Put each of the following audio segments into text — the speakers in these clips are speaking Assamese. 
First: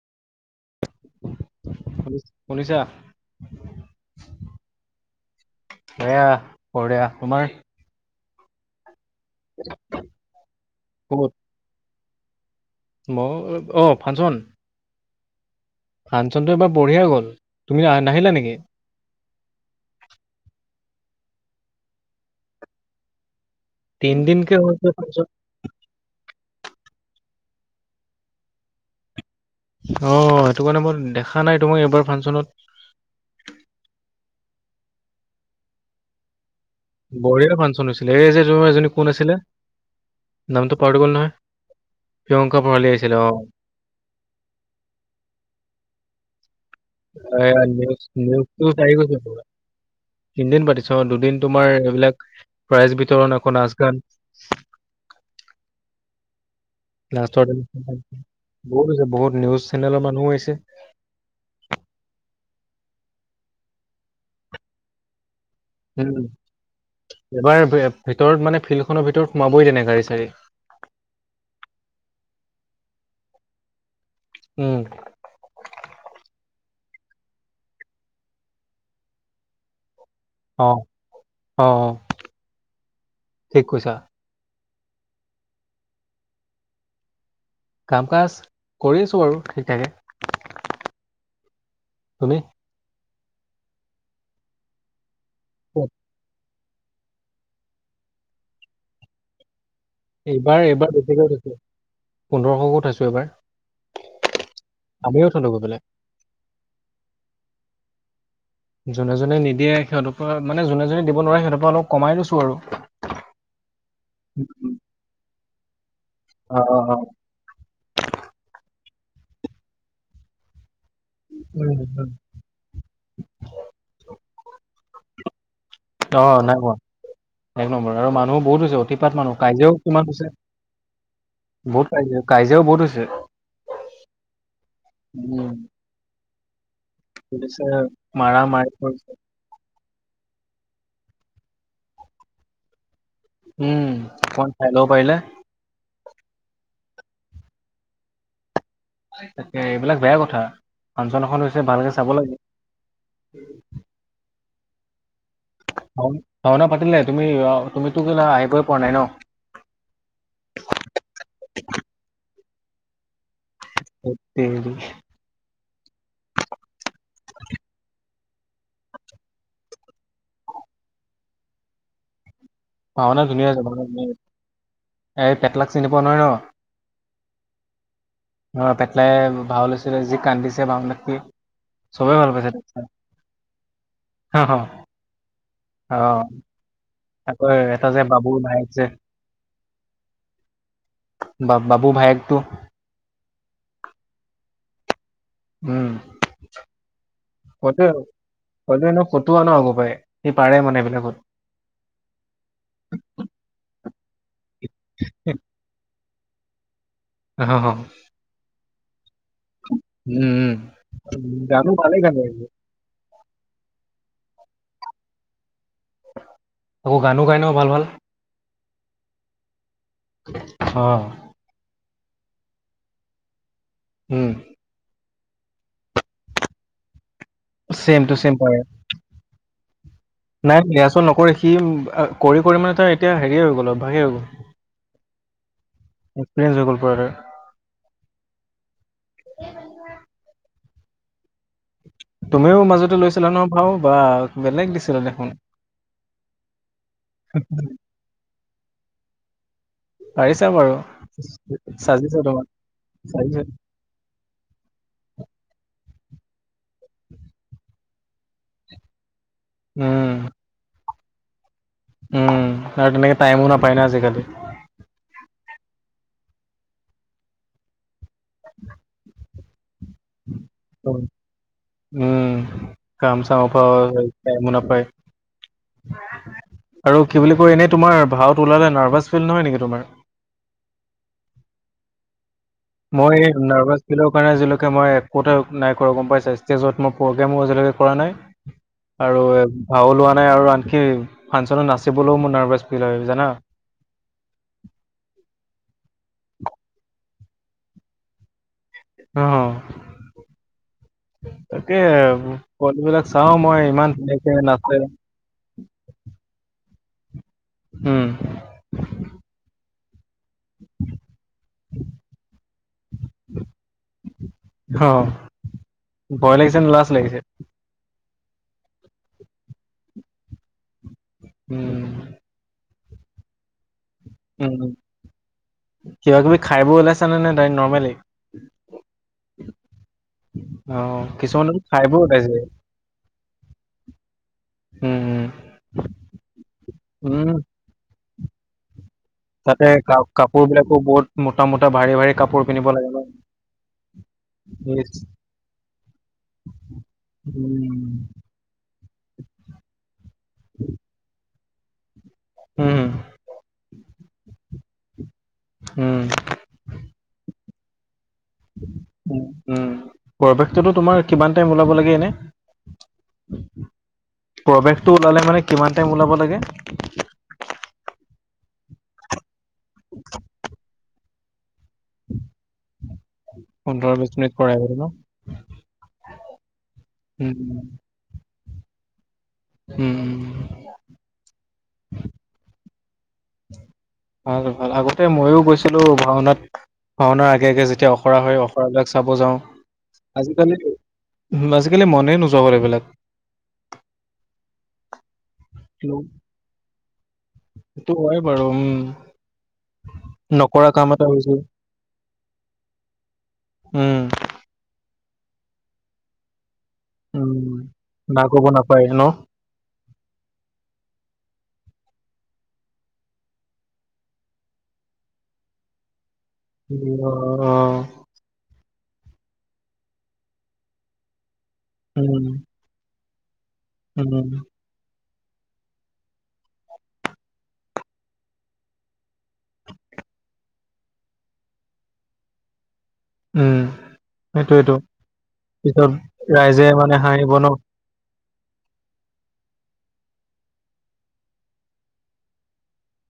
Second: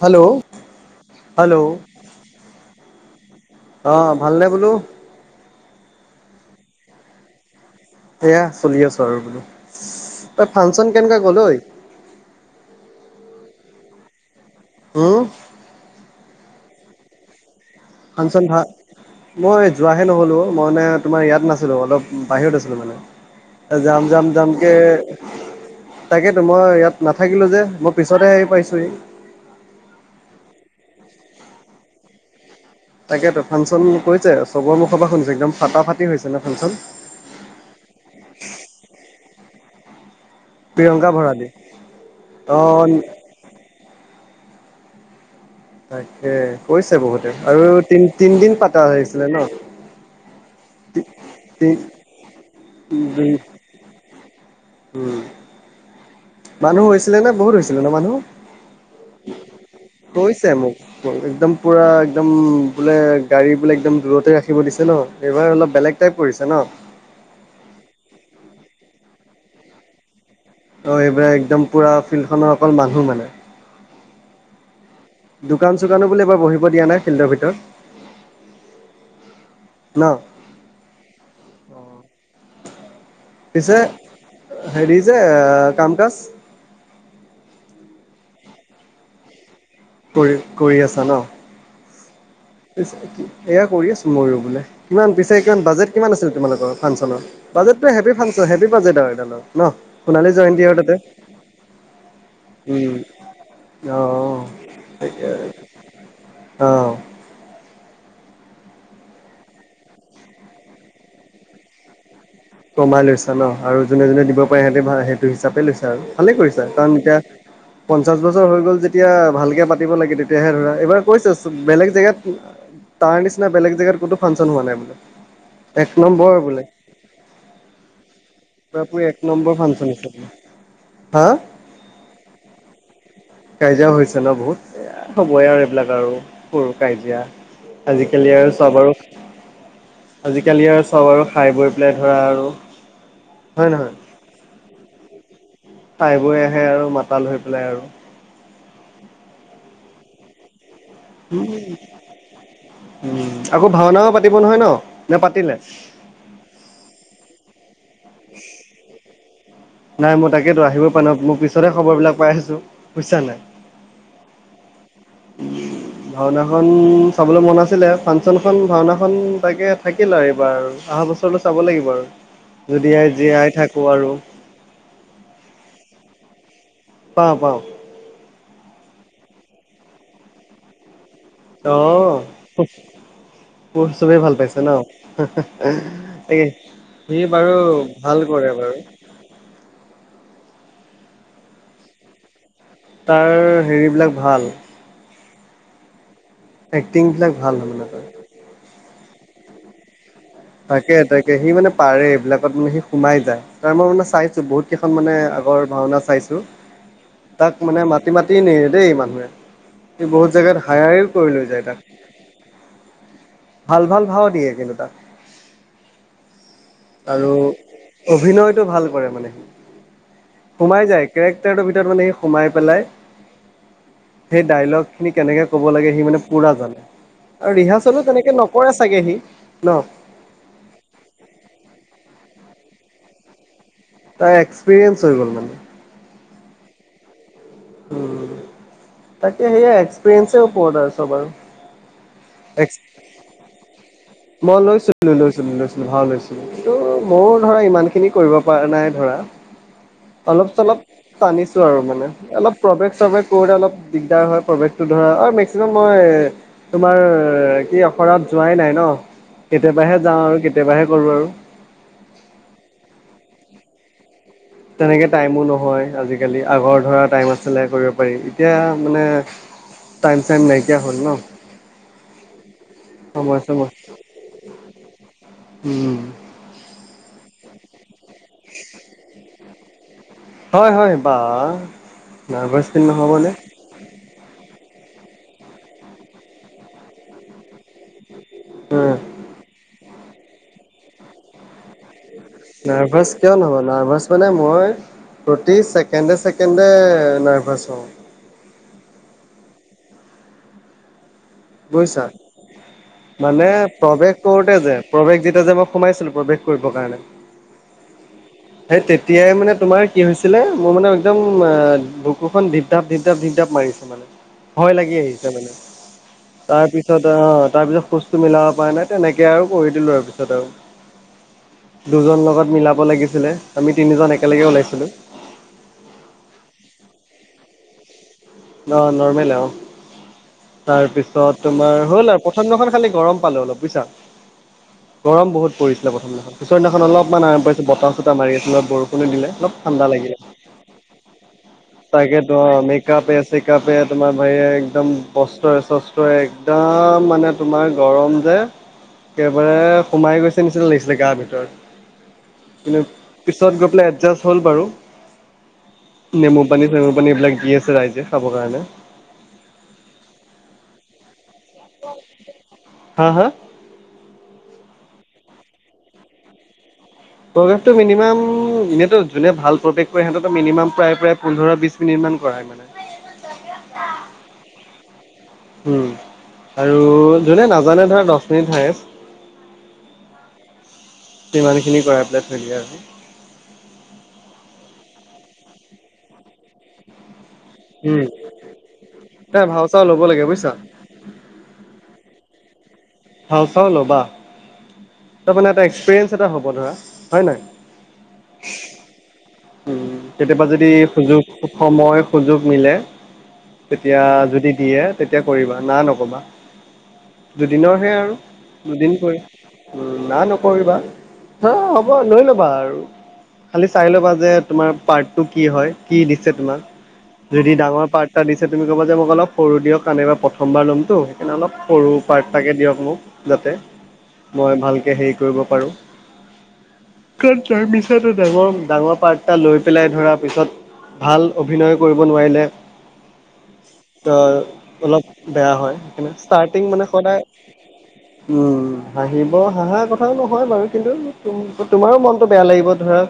হেল্ল' হেল্ল' শুনি শুনিছা অ' ভালনে বোলো এয়া বঢ়িয়া তোমাৰ? এইয়া চলি আছো আৰু ঐ ফাংচন কেনেকুৱা গ'ল ঐ। অ 'অ' ফাংচন উম। ফাংচনতটো এবাৰ বঢ়িয়া গ'ল। তুমি আহ- নাহিলা ফাংচন নেকি ভাল। মই যোৱাহে নহ'লোঁ। মই মানে তোমাৰ ইয়াত নাছিলোঁ অলপ বাহিৰত আছিলোঁ মানে। জাম জাম জাম তিনদিনকে কে। হৈছে ফাংচন তাকেতো মই ইয়াত নাথাকিলোঁ যে মই পিছতহে হেৰি পাইছোঁহি। অ' সেইটো কাৰণে মই দেখা নাই তোমাক এইবাৰ ফাংচনত। তাকেতো ফাংচন কৈছে চবৰ মুখৰ পৰা শুনিছে একদম ফটা ফাটি হৈছে নে ফাংচন বঢ়িয়াৰ ফাংচন হৈছিলে এই যে এজনী কোন আছিলে। নামটো পাহটো প্ৰিয়ংকা গ'ল নহয় ভৰালী অ প্ৰিয়ংকা ভৰালী আহিছিলে অ' তাকে কৈছে বহুতে এয়া আৰু নিউজ তিন তিনদিন পাতা আহিছিলে ন' তিনিদিন পাতিছো তি অ' দুদিন তি তোমাৰ এইবিলাক প্ৰাইজ দুই বিতৰণ এখন নাচ গান। উম। মানুহ হৈছিলে নে লাষ্টৰ বহুত দিনা হৈছিলে ন মানুহ বহুত হৈছে বহুত নিউজ চেনেলৰ মানুহো কৈছে আহিছে মোক। একদম পুৰা একদম বোলে গাড়ী বোলে একদম দূৰতে ৰাখিব দিছে ন এইবাৰ অলপ। বেলেগ টাইপ উম পৰিছে ন' এবাৰ ভিতৰত মানে ফিল্ডখনৰ ভিতৰত সোমাবই দিয়া নাই গাড়ী চাড়ী। অ' এইবিলাক একদম পুৰা ফিল্ড খনৰ অকল মানুহ মানে। উম, দোকান -চোকানো বোলে এইবাৰ বহিব দিয়া নাই ফিল্ডৰ ভিতৰত? ন? অ', অ', অ', পিছে হেৰি যে এ কাম কাজ কাম কাজ কৰি আছোঁ বাৰু ঠিক ঠাকে। কৰি-কৰি আছা ন'? শুনে এয়া কৰি আছো মইও বোলে কিমান পিছে কিমান ক'ত? বাজেট কিমান আছিল তোমালোকৰ? ফাংচৰ বাজেটটো হেবি ফাংচন হেবি বাজেট আৰু এটা ন' ন? সোণালী এইবাৰ জয়ন্তী আৰু এইবাৰ তাতে বেছিকৈ থৈছোঁ। উম, থৈছোঁ এইবাৰ। অ। আমিও থলো গৈ পেলে। অ', যোনে- যোনে নিদিয়ে সিহঁতৰ পৰা মান যোনে দিব নোৱাৰে সিহঁৰ পৰা অলপ কমাই লৈছোঁ। আৰু। কমাই লৈছা ন' আৰু যোনে -যোনে দিব পাৰে সিহঁতে সেইটো হিচাপে লৈছা আৰু ভালে অ, কৰিছা অ, অ। কাৰণ এতিয়া পঞ্চাশ বছৰ হৈ গ'ল যেতিয়া ভালকে পাতিব লাগে তেতিয়াহে ধৰা এইবাৰ কৈছোঁচোন উম, বেলেগ উম। জেগাত তাৰ নিচিনা বেলেগ জেগাত কোনো ফাংচন হোৱা নাই বোলে। এক অ, নম্বৰ নাই বোলে। কমা। এক নম্বৰ আৰু মানুহো বহুত হৈছে পুৰা পুৰি এক অতিপাত মানুহ নম্বৰ কাইজিয়াও ফাংচন কিমান বোলে হৈছে। হা বহুত কাজিয়া কাইজাও বহুত হৈছে। কাজিয়াও হৈছে ন' বহুত এ আৰ হ'বই উম। আৰু এইবিলাক আৰু সৰু কাজিয়া। পুলিচে আজিকালি আৰু মাৰা-মাৰি চব আৰু কৰিছে। আজিকালি আৰু চব আৰু খাই বৈ পেলাই ধৰা আৰু হয় নহয় উম, অকমান খাই লব পাৰিলে। তাই বৈ আহে আৰু মাতাল হৈ পেলাই আৰু। তাকে এইবিলাক বেয়া কথা। ফাংচন এখন হৈছে ভালকে চাব লাগে। উম-উম আকৌ ভাওনাও পাতিব নহয় ন' নে পাতিলে? ভাওনা পাতিলে তুমি তুমিটো কেলা আহিবৈ পৱা নাই ন! ! ! ! নাই মই তাকেতো আহিবও পাৰা নাই মোৰ পিছতেহ খবৰবিলাক পাই আছোঁ বুইছা নে নাই? এত তেৰি [unintelligible] ভাওনাখন চাবলৈ মন আছিলে ফাংচন খন ভাওনাখন তাকে থাকিল আৰু এইবাৰ আহা বছৰ [unintelligible] চাব লাগিব আৰু যদি এ ভাওনা ধুনীয়া জীয়াই হৈছে ভাওনা থাকো ধুনীয়া আৰু। হৈছে। এই পেটলাক চিনি পোৱা নহয় ন? পাওঁ- পাওঁ অহ, পেটলাই ভাও লৈছিলে যি কান্দিছে ভাও [unintelligible] অ', [unintelligible] মোৰ চবেই ভাল অ অ, পাইছে ন' অ। তাকে। সি আকৌ বাৰু এটা যে ভাল বাবুৰ কৰে ভায়েক বাৰু। যে বা -বাবু ভায়েকটো তাৰ হেৰিবিলাক ভাল। উম, এক্টিংবিলাক ভাল হয় মানে তাৰ। তই তো এনু ফতোৱা ন' আগৰ পাই। তাকে -তাকে সি মানে পাৰে এইবিলাকত মানে সি সোমাই যায় তাৰ মই মানে চাইছো বহুত কেইখন মানে আগৰ ভাওনা চাইছোঁ অহ, তাক অহ। মানে মাতি- মাতি নিয়ে দেই মানুহে সি বহুত উম জাগাত হায়াতেওঁ কৰিও উম লৈ যায় গানো তাক। ভালেই গান গাইছে ভাল- ভাল ভাও দিয়ে কিন্তু তাক। আকৌ গানো আৰু গাই ন ভাল ভাল অভিনয়টো ভাল কৰে মানে সি অ সোমাই যায় কেৰেক [unintelligible] ভিতৰত মানে সি সোমাই পেলাই উম সেই ডাইলগ খিনি কেনেকে ক'ব লাগে সি মানে পুৰা জানে আৰু ছেম ৰিহাৰ্চেলো টু ছেম তেনেকে পাৰে নকৰে চাগে সি। ন? নাই ৰিহাৰ্চেল নকৰে। সি কৰি কৰি মানে তাৰ এতিয়া হেৰি হৈ গ'ল অ। তাৰ এক্সপিৰিয়েঞ্চ হৈ গ'ল মানে। এক্সপিৰিয়েন্স হৈ গ'ল পুৰা তাৰ। উম তাকে সেইয়া এক্সপেৰিয়েন্ঞ্চৰ ওপৰত আৰু চব আৰু। তুমিও এক্স মাজতে লৈছিলা ন ভাও বা। মই বেলেগ দিছিলা লৈছিলো, দেখোন লৈছিলো, লৈছিলো ভাও লৈছিলো। কিন্তু মোৰ ধৰা ইমান খিনি কৰিব পৰা নাই ধৰা। পাৰিছা অলপ বাৰু চলপ টানিছো আৰু মানে। চাজিছে তোমাক অলপ প্ৰৱেশ চৱেশ চাজিছে কৰোতে অলপ দিগদাৰ হয়। প্ৰৱেশ টো ধৰা আৰু মেক্সিমাম মই তোমাৰ কি অখৰাত যোৱাই নাই ন। কেতিয়াবাহে উম যাওঁ আৰু কেতিয়াবাহে কৰো আৰু। উম কাৰণ তুমি টাইমো নাপায় ন আজি-কালি। তেনেকে টাইমো নহয় আজি-কালি। আগৰ ধৰা টাইম আছিলে কৰিব পাৰি এতিয়া মানে টাইম-চাইম নাইকিয়া হল ন। উম কাম সময় চাম পা চময় [unintelligible] নাপায়। উম। আৰু কি বুলি কয় এনেই তোমাৰ ভাওত ওলালে নাৰ্ভাচ ফিল নহয় নেকি তোমাৰ? হয় হয় বা নাৰ্ভাছ ফিল মই নহ'বনে নাৰ্ভাছ [unintelligible] কাৰণে আজিলৈকে মই একো এটাও নাই কৰা গম পাইছা। ষ্টেজত মই প্ৰগ্ৰেমো আজিলৈকে কৰা নাই। উম। আৰু ভাও লোৱা নাই আৰু আনকি ফাংচনত নাচ চি বলো মানে নাৰ্ভাছ কিয় নহয়? নাৰ্ভাছ মানে মই প্ৰতি ছেকেণ্ডে-ছেকেণ্ডে নাৰ্ভাছ হও। অ। তাকে বুজিছা। পোৱালীবিলাক চাও মানে মই ইমান প্ৰৱেশ তেনেকে কৰোতে যে নাচে। প্ৰৱেশ যেতিয়া যে মই সোমাইছিলো প্ৰৱেশ কৰিব কাৰণে, উম সেই তেতিয়াই মানে তোমাৰ কি হৈছিলে মোৰ মানে একদম বুকুখন ঢিপ-ঢাপ, ঢিপ-ঢাপ ঢিপ-ঢাপ মাৰিছে মানে। ভয় অ লাগি আহিছে মানে। ভয় লাগিছে নে লাজ তাৰপিছত লাগিছে আ তাৰ পিছত খোজটো মিলাব পৰা নাই, তেনেকে আৰু কৰি দিলো আৰু পিছত আৰু। উম দুজন লগত মিলাব লাগিছিলে। আমি তিনিজন এক উম কিবা-কিবি খাই বৈ ওলাইছানে নে ডাইৰেক নৰ্মেলি? অ নৰ্মেল আও। অ তাৰ পিছত কিছুমানে তোমাৰ খাই বৈ হ'ল আৰু ওলাইছে প্ৰথমদিনাখন খালি গৰম পালো অলপ বুইছা। উম উম গৰম বহুত পৰিছিলে প্ৰথম দিনাখন। পিছৰ দিনাখন অলপমান উম আৰাম পাইছো বতাহ-চতাহ মাৰি আছিল। অলপ বৰ দিলে অলপ তাতে ঠাণ্ডা কা লাগিলে। কাপোৰ বিলাকো বহুত মোটা মোটা ভাৰী ভাৰী তাকেটো কাপোৰ পিন্ধিব লাগে ন মেকআপে কিতাপে তোমাৰ ভাৰীয়ে একদম ইচ বস্ত্ৰৰে-চস্ত্ৰৰে একদম মানে তোমাৰ উম গৰম যে একেবাৰে সোমাই গৈছে নিচিনা লাগিছিলে গাৰ ভিতৰত, কিন্তু উম পিছত গৈ পেলাই এডজাষ্ট হ'ল বাৰু। উম নেমু পানী চেমু পানী এইবিলাক দি আছে ৰাইজে। হ'ব কাৰণে উম, উম পৰিৱেশটোতো তোমাৰ কিমান টাইম ওলাব লাগে এনে? হা হা প্ৰৱেশটো ওলালে মানে কিমান টাইম ওলাব লাগে? প্ৰৱেশটো মিনিমাম এনেতো যোনে ভাল প্ৰৱেশ কৰে শিহঁতেটো মিনিমাম প্ৰায় - প্ৰায় পোন্ধৰ বিছ নিৰ্মাণ কৰা হয় মানে। পোন্ধৰ বিশ মিনিট কৰাই কৰি ন? উম, আৰু উম, যোনে নাজানে ধৰা দছ মিনিট হায়েষ্ট। উম, উম। সিমানখিনি কৰাই পেলাই থৈ দিয়ে আজি। ভাল-ভাল আগতে মইয়ো গৈছিলো ভাওনাত। ভাওনাৰ আগে-আগে যেতিয়া উম অখৰা হয়, অখৰাবিলাক চাব যাও তই ভাও চাও ল'ব লাগে বুজিছা আজিকালিত আজিকালি মনেই নোযাৱা এইবিলাক। ভাও চাও ল'বা তাৰ মমানে এটা এক্সপিৰিয়েঞ্চ এটা হ'ব ধৰা হয় নাই। সেইটো হয় বাৰু উম, উম, কেতিয়াবা যদি নকৰা কাম এটা সুযোগ হৈছে। সময় সুযোগ মিলে উম, তেতিয়া যদি দিয়ে তেতিয়া কৰিবা না নকবা। দুদিনৰহে উম। আৰু না ক'ব নাপায় দুদিন ন? কৰি উম, না নকৰিবা হা হ'ব লৈ ল'বা আৰু খালি চাই ল'বা। যে তোমাৰ পাৰ্টটো কি হয় কি দিছে তোমাৰ যদি অ', ডাঙৰ পাৰ তাৰ দিছে তুমি ক'ব যে মোক অলপ সৰু দিয়ক আনেবা প্ৰথমবাৰ ল'মতো। একাৰ অলপ সৰু উম, পাৰ্তাকে দিয়ক মোক যাতে উম, মই ভালকে হেৰি কৰিব পাৰো। তই মিছা ডাঙৰ-ডাঙৰ, পাৰ্ট এটা লৈ পেলাই ধৰা পিছত ভাল অভিনয় কৰিব নোৱাৰিলে উম। ত, সেইটোৱেটো অলপ বেয়া হয় পিছত সেইকাৰনে ৰাইজে ষ্টাৰ্টিং মানে সদায় হাঁহিব ন? উম, হাহিলে হাহাৰ কথাও নহয় বাৰু কিন্তু তোমাৰো মনটো বেয়া লাগিব ধৰা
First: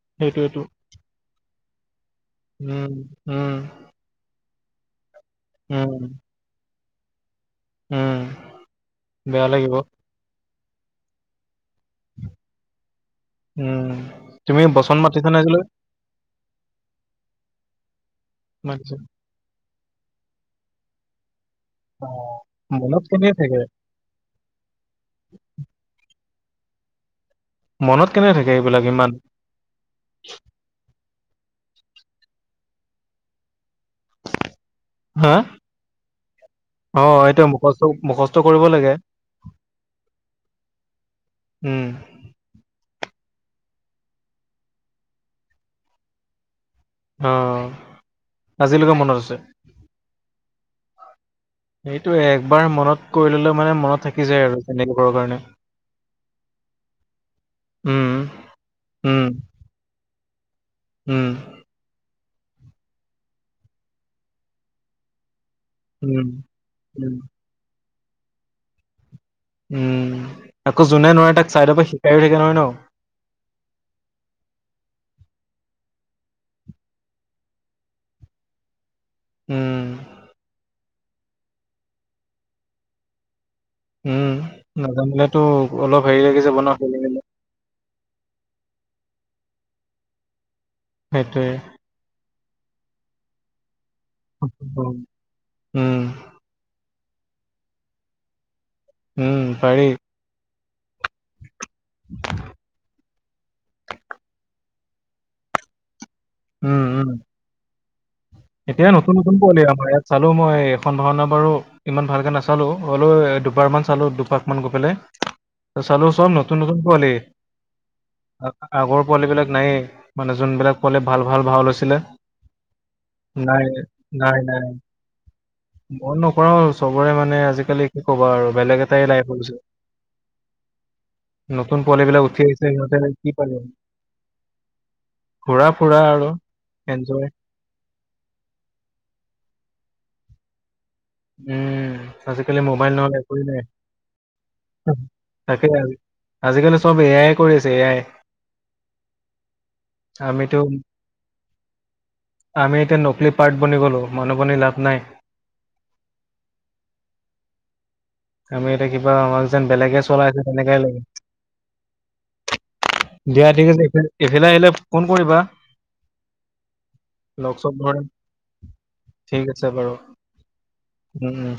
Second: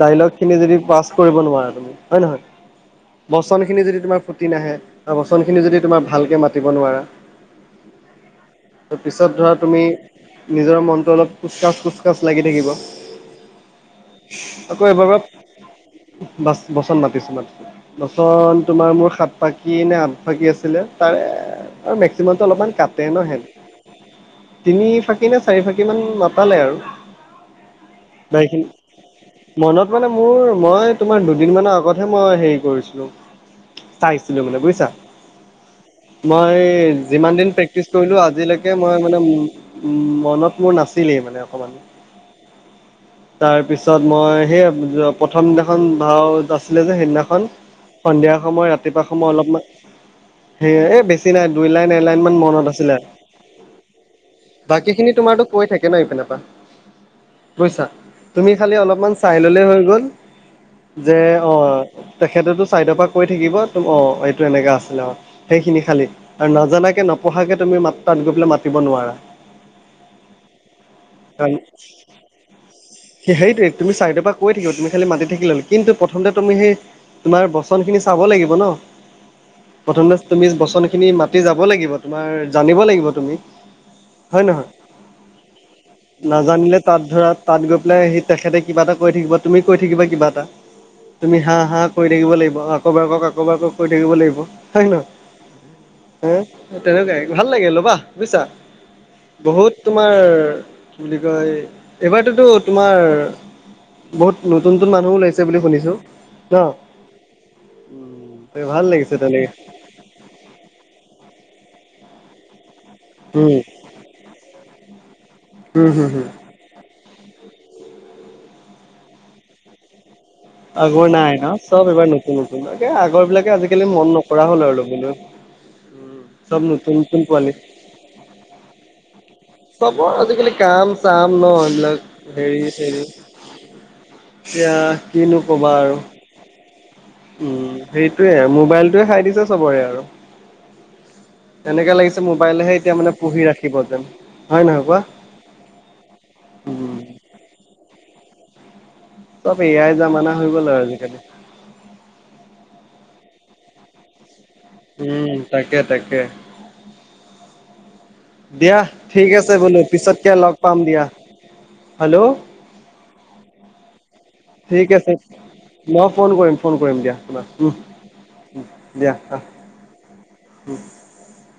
ডাইলগ খিনি সেইটোৱেটো। যদি পাছ কৰিব নোৱাৰা তুমি হয় নহয় উম, উম, বচন খিনি যদি তোমাৰ ফ ফুটি নাহে বা বাচনখিনি যদি তোমাৰ উম, ভালকে অ, মাতিব নোৱাৰা। উম। ত পিছত বেয়া ধৰা লাগিব। তুমি নিজৰ মনটো অলপ কোচকাচ-কোচকাচ লাগি থাকিব। উম, তুমি আকৌ বচন এবাৰ পৰা মাতিছা নে আজিলৈ? বা বচন মাতিছো-মাতিছোঁ বচন তোমাৰ মাতিছা। মোৰ সাত পাক কি নে আনফাকি আছিলে তাৰে আৰু অ', মেক্সিমামটো অলপমান মনত কাটে ন কেনে সেন থাকে? তিনি ফাকি নে চাৰি ফাকি মান মাতালে আৰু। মনত কেনে থাকে বাকীখিনি এইবিলাক ইমান। মনত মানে মোৰ মই তোমাৰ দুদিন মানৰ আগতহে মই হেৰি কৰিছিলো। চাইছিলো মানে বুজিছা। হা? মই অ', যিমান এইটো দিন মুখস্থ প্ৰেক্টিচ কৰিলো মুখস্থ কৰিব আজিলৈকে লাগে। মই মানে উম, মনত মোৰ নাছিলেই মানে অকমানো উম, তাৰপিছত মই সেই প্ৰথম দিনাখন ভাওত আছো। আছিল যে সেইদিনাখন অ', সন্ধিয়া সময় আজিলৈকে ৰাতিপুৱা মনত সময় আছে। অলপমান স এ বেছি নাই। দুই লাইন এ এইটোৱে লাইন মান একবাৰ মনত আছিলে আৰু কৰি ল'লে মানে মনত থাকি যায় আৰু বাকী তেনেবোৰৰ খিনি কাৰণে। তোমাৰতো কৈ থাকে ন ইপিনৰ পৰা। বুইছা উম, তুমি খালি অলপমান উম, চাই ললে হৈ গল, যে উম, অ, অ, তেখেতেতো চাইডৰ পৰা কৈ থাকিব তো অ, এইটো এনেকা আছিলে অ, সেইখিনি খালী উম, আৰু নাজানাকে উম, নপঢ়াকে তুমি মাত তাত গৈ পেলাই মাতিব নোৱাৰা। উম, আকৌ যোনে নোৱাৰে তাক চাইডৰ পৰা শিকাই থাকে নহয় ন? সেই-সেইটোৱে, তুমি চাইদৰ পৰা কৈ থাকিব, তুমি খালী মাতি থাকিল হল কিন্তু প্ৰথমতে তুমি সেই তোমাৰ বচনখিনি চাব লাগিব ন। উম, প্ৰথমে তুমি বচনখিনি মাতি যাব লাগিব, তোমাৰ জানিব লাগিব তুমি? উম, হয় নহয়? নাজানিলেতো অলপ হেৰি লাগি যাব নাজানিলে তাত ন। ধৰা তাত গৈ পেলাই সি তেখেতে কিবা এটা কয় থাকিব, তুমি কৈ থাকিবা কিবা এটা তুমি সেইটোৱে। হা হা, কৰি থাকিব লাগিব আকৌ এবাৰ কওক আকৌ এবাৰ কওক কৈ থাকিব লাগিব হয় উম। নহয়? উম। অ, তেনেকুৱাই ভাল লাগিল ল'বা বুজিছা? উম, বহুত পাৰি। তোমাৰ কি বুলি কয় এইবাৰতোতো তোমাৰ বহুত নতুন নতুন মানুহো ওলাইছে বুলি শুনিছোঁ? ন উম, উম। ভাল এতিয়া লাগিছে নতুন-নতুন তেনেকে পোৱালী আমাৰ ইয়াত। চালো মই এখন ভাওনা বাৰু ইমান ভালকে নাচালো হ'লো উম, দুবাৰ মান চালো দুবাৰ মান গৈ পেলাই, উম, হম, চালো হম। চব নত নতুন নতুন পোৱালি, আগৰ পোৱালীবিলাক নায়েই। মানে যোনবিলাক পোৱালিয়ে ভাল ভাল ভাও লৈছিল। কোন কোনাকে আগ আগৰবিলাকে আজিকালি মন নাই নকৰা হল নাই, আৰু বিনয় মন উম নকৰাও চব নতুন চবৰে নতুন মানে পোৱালি। আজিকালি কি ক'বা আৰু বেলেগ এটাই লাইফ হলোঁ যে। চবৰ আজিকালি কাম- চাম ন নতুন পোৱালি এইবিলাক বিলাক উঠি আহিছে হেৰি সিহঁতে হেৰি। কি পাৰিব, এতিয়া কিনো ক'বা আৰু। এঞ্জয়। উম সেইটোয়ে, মোবাইলটোৱে খাই দিছে চবৰে আৰু। তেনেকে উম, লাগিছে আজিকালি মোবাইলেহে মোবাইল এতিয়া মানে নহ'লে পুহি একোৱেই নাই। ৰাখিব যেন হয় নে নহয় কোৱা? তাকে, আজিকালি চব উম, এ আই কৰি আছে এ আই। চব এ আই যামানা হৈ আমিতো গ'ল আৰু আজিকালি। আমি এতিয়া নকলি পাৰ্ট বনি গ'লো, মানুহ বনি লাভ নাই উম তাকে তাকে। আমি দিয়া এতিয়া কিবা ঠিক আমাক আছে যেন বোলো বেলেগে চলাই পিছতকে আছে লগ পাম তেনেকাই লাগে দিয়া, হেল্ল'! দিয়া ঠিক আছে, এইফা - এইফালে আহিলে ঠিক ফোন আছে কৰিবা? মই ফোন কৰিম ফোন কৰিম দিয়া লগ তোমাৰ চগ ধৰিম উম দিয়া ঠিক আছে বাৰু আহ। উম। উম উম।